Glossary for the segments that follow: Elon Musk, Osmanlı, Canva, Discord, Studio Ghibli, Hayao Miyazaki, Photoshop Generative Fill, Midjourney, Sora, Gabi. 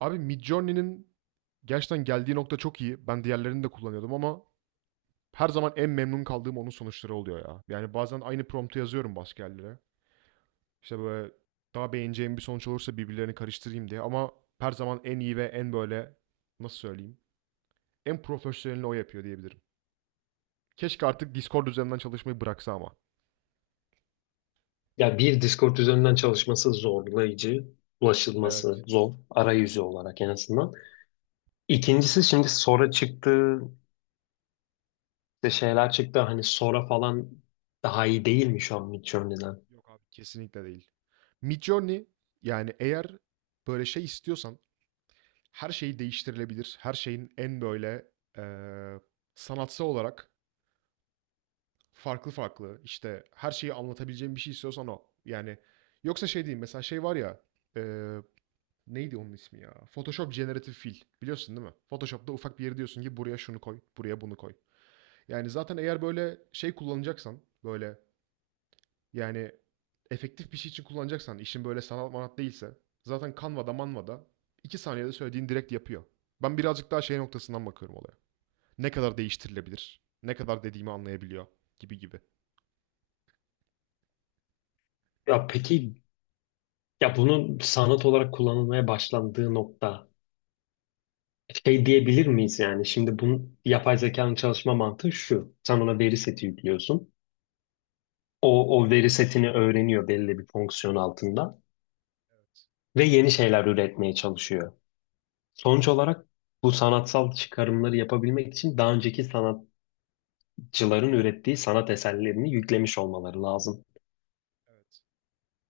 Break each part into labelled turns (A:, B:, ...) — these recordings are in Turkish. A: Abi Midjourney'nin gerçekten geldiği nokta çok iyi. Ben diğerlerini de kullanıyordum ama her zaman en memnun kaldığım onun sonuçları oluyor ya. Yani bazen aynı promptu yazıyorum başka yerlere. İşte böyle daha beğeneceğim bir sonuç olursa birbirlerini karıştırayım diye ama her zaman en iyi ve en böyle nasıl söyleyeyim? En profesyonelini o yapıyor diyebilirim. Keşke artık Discord üzerinden çalışmayı bıraksa ama.
B: Ya bir Discord üzerinden çalışması zorlayıcı, ulaşılması
A: Evet.
B: zor arayüzü olarak en azından. İkincisi şimdi Sora çıktı, işte şeyler çıktı hani Sora falan daha iyi değil mi şu an Midjourney'den?
A: Yok abi kesinlikle değil. Midjourney yani eğer böyle şey istiyorsan her şey değiştirilebilir. Her şeyin en böyle eee, sanatsal olarak farklı farklı işte her şeyi anlatabileceğin bir şey istiyorsan o. Yani yoksa şey değil mesela şey var ya eee, neydi onun ismi ya? Photoshop Generative Fill biliyorsun değil mi? Photoshop'ta ufak bir yeri diyorsun ki buraya şunu koy, buraya bunu koy. Yani zaten eğer böyle şey kullanacaksan, böyle yani efektif bir şey için kullanacaksan, işin böyle sanat manat değilse, zaten Canva'da Manva'da 2 saniyede söylediğin direkt yapıyor. Ben birazcık daha şey noktasından bakıyorum olaya ne kadar değiştirilebilir, ne kadar dediğimi anlayabiliyor gibi gibi.
B: Ya peki ya bunun sanat olarak kullanılmaya başlandığı nokta şey diyebilir miyiz yani? Şimdi bunun yapay zekanın çalışma mantığı şu. Sen ona veri seti yüklüyorsun. O veri setini öğreniyor belli bir fonksiyon altında
A: Evet,
B: ve yeni şeyler üretmeye çalışıyor. Sonuç
A: evet,
B: olarak bu sanatsal çıkarımları yapabilmek için daha önceki sanatçıların ürettiği sanat eserlerini yüklemiş olmaları lazım.
A: evet.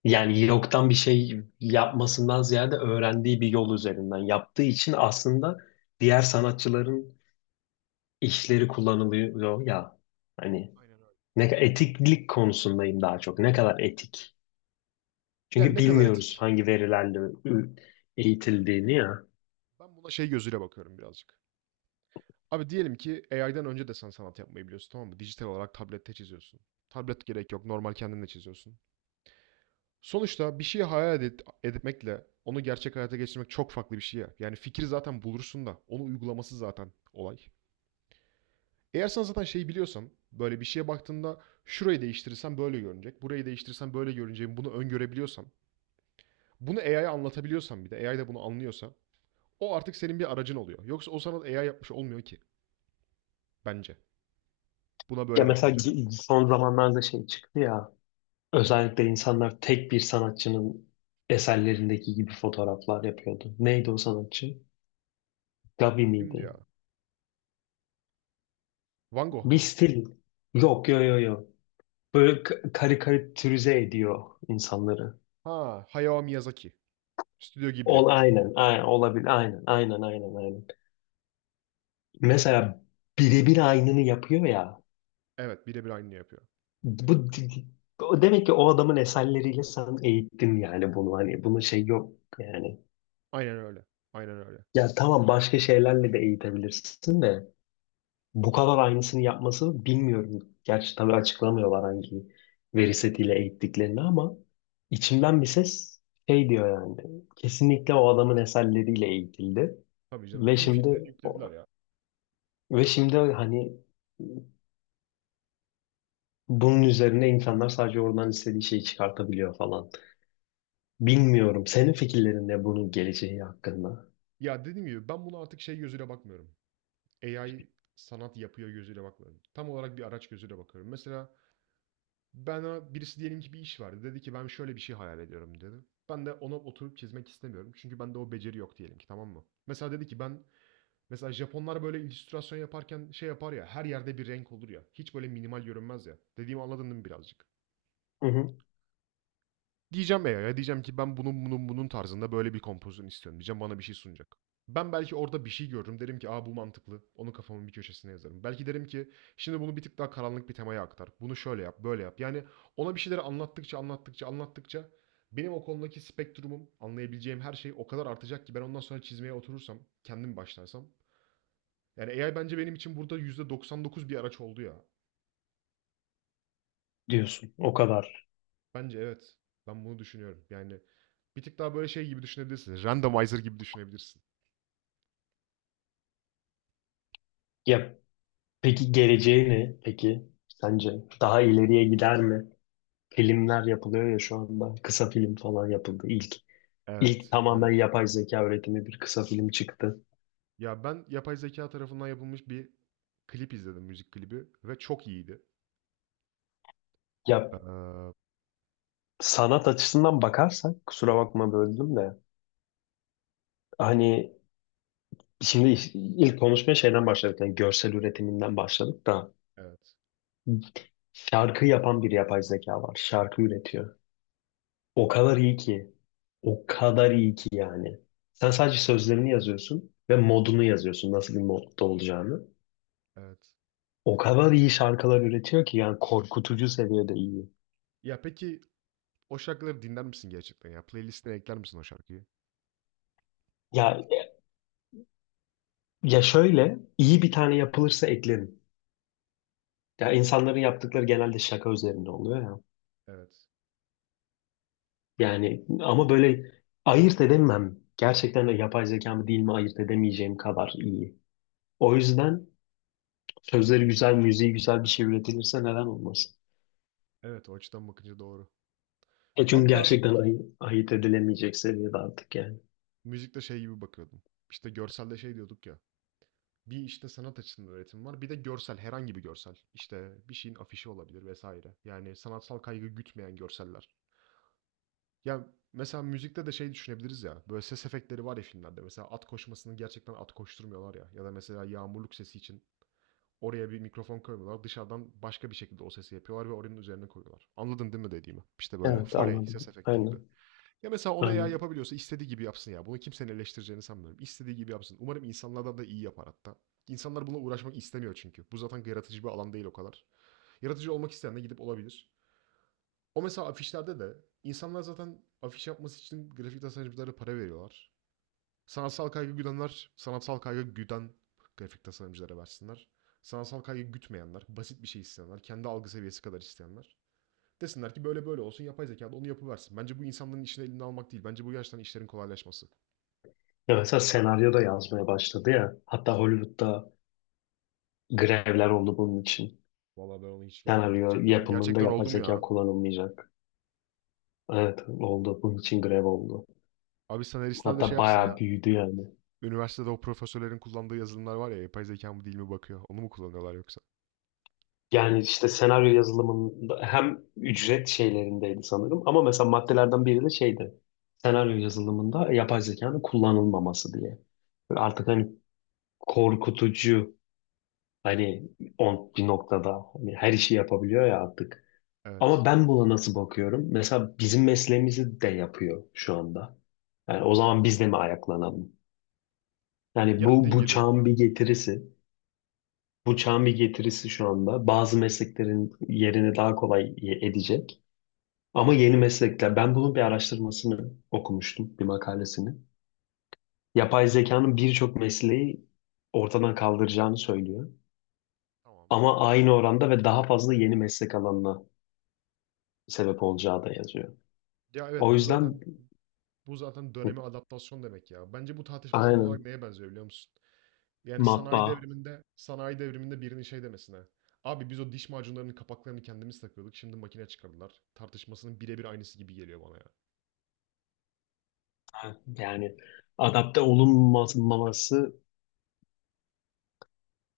B: Yani yoktan bir şey yapmasından ziyade öğrendiği bir yol üzerinden yaptığı için aslında diğer sanatçıların işleri kullanılıyor ya. Hani
A: Aynen öyle.
B: ne
A: Aynen öyle.
B: etiklik konusundayım daha çok. Ne kadar etik?
A: Yani
B: Çünkü
A: ne kadar
B: bilmiyoruz
A: etik?
B: hangi verilerle ü- eğitildiğini ya.
A: Ben buna şey gözüyle bakıyorum birazcık. Abi diyelim ki AI'den önce de sen sanat yapmayı biliyorsun tamam mı? Dijital olarak tablette çiziyorsun. Tablet gerek yok. Normal kendin de çiziyorsun. Sonuçta bir şeyi hayal edip, etmekle onu gerçek hayata geçirmek çok farklı bir şey ya. Yani fikri zaten bulursun da onu uygulaması zaten olay. Eğer sen zaten şeyi biliyorsan böyle bir şeye baktığında şurayı değiştirirsem böyle görünecek. Burayı değiştirirsem böyle görüneceğini bunu öngörebiliyorsan. Bunu AI'ye anlatabiliyorsan bir de AI de bunu anlıyorsa o artık senin bir aracın oluyor. Yoksa o sanat AI yapmış olmuyor ki bence. Buna
B: Ya
A: böyle
B: mesela
A: bakınca.
B: son zamanlarda şey çıktı ya, özellikle insanlar tek bir sanatçının eserlerindeki gibi fotoğraflar yapıyordu. Neydi o sanatçı? Gabi
A: Kimdi
B: miydi?
A: ya? Van Gogh
B: Bir
A: mu?
B: stil. Yok, yo, yo, yo. Böyle karikatürize ediyor insanları.
A: Ha, Hayao Miyazaki. Stüdyo Ghibli.
B: Aynen, aynen olabilir, aynen, aynen, aynen, aynen. Mesela birebir aynını yapıyor ya.
A: Evet, birebir aynı yapıyor.
B: Bu o demek ki o adamın eserleriyle sen eğittin yani, bunu hani bunun şey yok yani.
A: Aynen öyle. Aynen öyle.
B: Ya tamam, başka şeylerle de eğitebilirsin de. Bu kadar aynısını yapması bilmiyorum. Gerçi tabii açıklamıyorlar hangi veri setiyle eğittiklerini, ama içimden bir ses şey diyor yani. Kesinlikle o adamın eserleriyle eğitildi.
A: Tabii canım.
B: Ve
A: Tüm
B: şimdi
A: filmlerini yüklediler ya.
B: ve şimdi hani bunun üzerine insanlar sadece oradan istediği şeyi çıkartabiliyor falan. Bilmiyorum. Senin fikirlerin ne bunun geleceği hakkında?
A: Ya dediğim gibi ben bunu artık şey gözüyle bakmıyorum. AI sanat yapıyor gözüyle bakmıyorum. Tam olarak bir araç gözüyle bakıyorum. Mesela bana birisi diyelim ki bir iş verdi. Dedi ki ben şöyle bir şey hayal ediyorum dedi. Ben de ona oturup çizmek istemiyorum. Çünkü bende o beceri yok diyelim ki tamam mı? Mesela dedi ki ben mesela Japonlar böyle illüstrasyon yaparken şey yapar ya her yerde bir renk olur ya. Hiç böyle minimal görünmez ya. Dediğimi anladın değil mi birazcık?
B: Hı hı.
A: Diyeceğim AI'ya, diyeceğim ki ben bunun tarzında böyle bir kompozisyon istiyorum diyeceğim. Bana bir şey sunacak. Ben belki orada bir şey görürüm. Derim ki aa bu mantıklı. Onu kafamın bir köşesine yazarım. Belki derim ki şimdi bunu bir tık daha karanlık bir temaya aktar. Bunu şöyle yap, böyle yap. Yani ona bir şeyleri anlattıkça, anlattıkça, anlattıkça benim o konudaki spektrumum, anlayabileceğim her şey o kadar artacak ki ben ondan sonra çizmeye oturursam, kendim başlarsam. Yani AI bence benim için burada %99 bir araç oldu ya.
B: Diyorsun. O kadar.
A: Bence evet. Ben bunu düşünüyorum. Yani bir tık daha böyle şey gibi düşünebilirsin. Randomizer gibi düşünebilirsin.
B: Ya peki geleceği ne? Peki sence daha ileriye gider mi? Filmler yapılıyor ya şu anda. Kısa film falan yapıldı. İlk
A: Evet,
B: tamamen
A: evet.
B: yapay zeka üretimi bir kısa film çıktı.
A: Ya ben yapay zeka tarafından yapılmış bir klip izledim, müzik klibi ve çok iyiydi.
B: Ya
A: Eee
B: sanat açısından bakarsak, kusura bakma böldüm de, hani şimdi ilk konuşmaya şeyden başladık. Yani görsel üretiminden başladık da,
A: Evet,
B: şarkı yapan bir yapay zeka var. Şarkı üretiyor. O kadar iyi ki. O kadar iyi ki yani. Sen sadece sözlerini yazıyorsun ve modunu yazıyorsun. Nasıl bir modda olacağını.
A: evet.
B: O kadar iyi şarkılar üretiyor ki yani, korkutucu seviyede iyi.
A: Ya peki o şarkıları dinler misin gerçekten ya? Playlist'ine ekler misin o şarkıyı?
B: Ya ya şöyle iyi bir tane yapılırsa eklerim. Ya insanların yaptıkları genelde şaka üzerinde oluyor ya.
A: Evet.
B: Yani ama böyle ayırt edemem. Gerçekten de yapay zeka mı değil mi ayırt edemeyeceğim kadar iyi. O yüzden sözleri güzel, müziği güzel bir şey üretilirse neden olmasın?
A: Evet, o açıdan bakınca doğru.
B: E çünkü
A: Ben birazcık
B: gerçekten ayırt edilemeyecek seviyede artık yani.
A: müzikte şey gibi bakıyordum. İşte görselde şey diyorduk ya. Bir işte sanat açısından üretim var. Bir de görsel, herhangi bir görsel. İşte bir şeyin afişi olabilir vesaire. Yani sanatsal kaygı gütmeyen görseller. Ya mesela müzikte de şey düşünebiliriz ya. Böyle ses efektleri var ya filmlerde. Mesela at koşmasını gerçekten at koşturmuyorlar ya. Ya da mesela yağmurluk sesi için oraya bir mikrofon koymuyorlar. Dışarıdan başka bir şekilde o sesi yapıyorlar ve oranın üzerine koyuyorlar. Anladın değil mi dediğimi? İşte böyle
B: Evet,
A: foley
B: anladım.
A: ses efekti gibi.
B: Aynen.
A: Ya mesela onu eğer
B: Ben,
A: yapabiliyorsa istediği gibi yapsın ya. Bunu kimsenin eleştireceğini sanmıyorum. İstediği gibi yapsın. Umarım insanlardan da iyi yapar hatta. İnsanlar bununla uğraşmak istemiyor çünkü. Bu zaten yaratıcı bir alan değil o kadar. Yaratıcı olmak isteyen de gidip olabilir. O mesela afişlerde de insanlar zaten afiş yapması için grafik tasarımcılara para veriyorlar. Sanatsal kaygı güdenler, sanatsal kaygı güden grafik tasarımcılara versinler. Sanatsal kaygı gütmeyenler, basit bir şey isteyenler, kendi algı seviyesi kadar isteyenler. Desinler ki böyle böyle olsun yapay zeka da onu yapıversin. Bence bu insanların işini elinden almak değil. Bence bu gerçekten işlerin kolaylaşması.
B: ya mesela senaryo da yazmaya başladı ya. Hatta Hollywood'da grevler oldu bunun için.
A: Vallahi ben onu hiç görmedim.
B: Senaryo
A: Gerçekten o
B: yapımında
A: gerçekten
B: yapay
A: oldu mu
B: zeka
A: ya?
B: kullanılmayacak. Evet, oldu. Bunun için grev oldu.
A: Abi senaristler de şey
B: Hatta
A: yapsın ya.
B: bayağı büyüdü yani.
A: Üniversitede o profesörlerin kullandığı yazılımlar var ya yapay zeka mı değil mi bakıyor. Onu mu kullanıyorlar yoksa?
B: Yani işte senaryo yazılımında hem ücret şeylerindeydi sanırım, ama mesela maddelerden biri de şeydi. Senaryo yazılımında yapay zekanın kullanılmaması diye. Böyle artık hani korkutucu, hani 11 noktada hani her işi yapabiliyor ya artık. Ama
A: Evet.
B: ben buna nasıl bakıyorum? Mesela bizim mesleğimizi de yapıyor şu anda. Yani o zaman biz de mi ayaklanalım? Yani
A: Ya,
B: bu,
A: dediğin
B: bu
A: gibi.
B: çağın bir getirisi. Bu çağın bir getirisi şu anda. Bazı mesleklerin yerini daha kolay edecek. Ama yeni meslekler. Ben bunun bir araştırmasını okumuştum, bir makalesini. Yapay zekanın birçok mesleği ortadan kaldıracağını söylüyor.
A: Tamam.
B: Ama aynı oranda ve daha fazla yeni meslek alanına sebep olacağı da yazıyor.
A: Ya, evet,
B: O
A: bu
B: yüzden
A: zaten bu zaten döneme adaptasyon demek ya. Bence bu tartışma tam olarak
B: aynen,
A: neye benziyor biliyor musun? Yani sanayi
B: matbaa,
A: devriminde sanayi devriminde birinin şey demesine. Abi biz o diş macunlarının kapaklarını kendimiz takıyorduk. Şimdi makine çıkardılar. Tartışmasının birebir aynısı gibi geliyor bana ya.
B: yani adapte olunmaması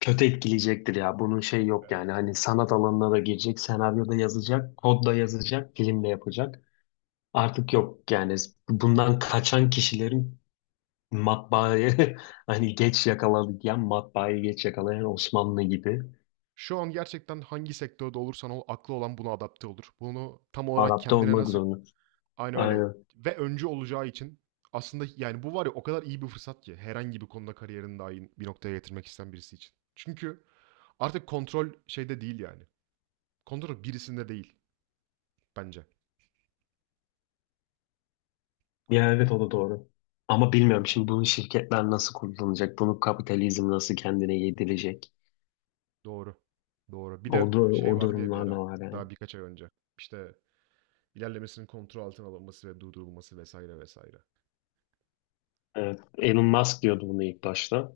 B: kötü etkileyecektir ya. Bunun şey yok yani. Hani sanat alanına da girecek, senaryo da yazacak, kod da yazacak, film de yapacak. Artık yok yani. Bundan kaçan kişilerin, matbaayı hani geç yakalayan, matbaayı geç yakalayan Osmanlı gibi
A: Şu an gerçekten hangi sektörde olursan ol aklı olan buna adapte olur. Bunu tam olarak
B: adapte
A: kendine
B: olmak
A: nasıl...
B: zorunda.
A: Aynen öyle
B: Aynen.
A: ve öncü olacağı için aslında yani bu var ya o kadar iyi bir fırsat ki herhangi bir konuda kariyerini dahi bir noktaya getirmek isteyen birisi için. Çünkü artık kontrol şeyde değil yani. Kontrol birisinde değil bence.
B: Ya evet, o da doğru. Ama bilmiyorum, şimdi bunu şirketler nasıl kullanacak? Bunu kapitalizm nasıl kendine yedirecek?
A: Doğru. Doğru. Bir
B: O,
A: de
B: da-
A: şey
B: o
A: vardı ya bir
B: durumlar da
A: ara
B: var yani.
A: daha birkaç ay önce. İşte ilerlemesinin kontrol altına alınması ve durdurulması vesaire vesaire.
B: Evet, Elon Musk diyordu bunu ilk başta.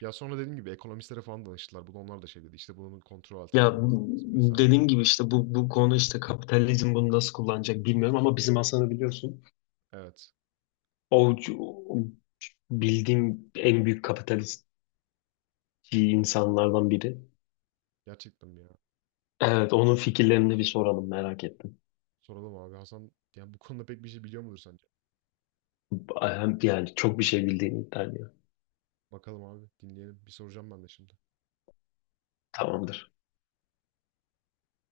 A: Ya sonra dediğim gibi ekonomistlere falan danıştılar. Bunu onlar da şey dedi. İşte bunun kontrol altına
B: Ya
A: alınması
B: bu-
A: lazım vesaire.
B: dediğim gibi işte bu konu işte kapitalizm bunu nasıl kullanacak bilmiyorum, ama bizim Hasan'ı biliyorsun.
A: Evet.
B: O, o bildiğim en büyük kapitalist insanlardan biri.
A: Gerçekten ya.
B: Evet, onun fikirlerini bir soralım, merak ettim.
A: Soralım abi. Hasan yani bu konuda pek bir şey biliyor mudur sence?
B: Yani çok bir şey bildiğini iddia ediyor.
A: Bakalım abi dinleyelim. Bir soracağım ben de şimdi.
B: Tamamdır.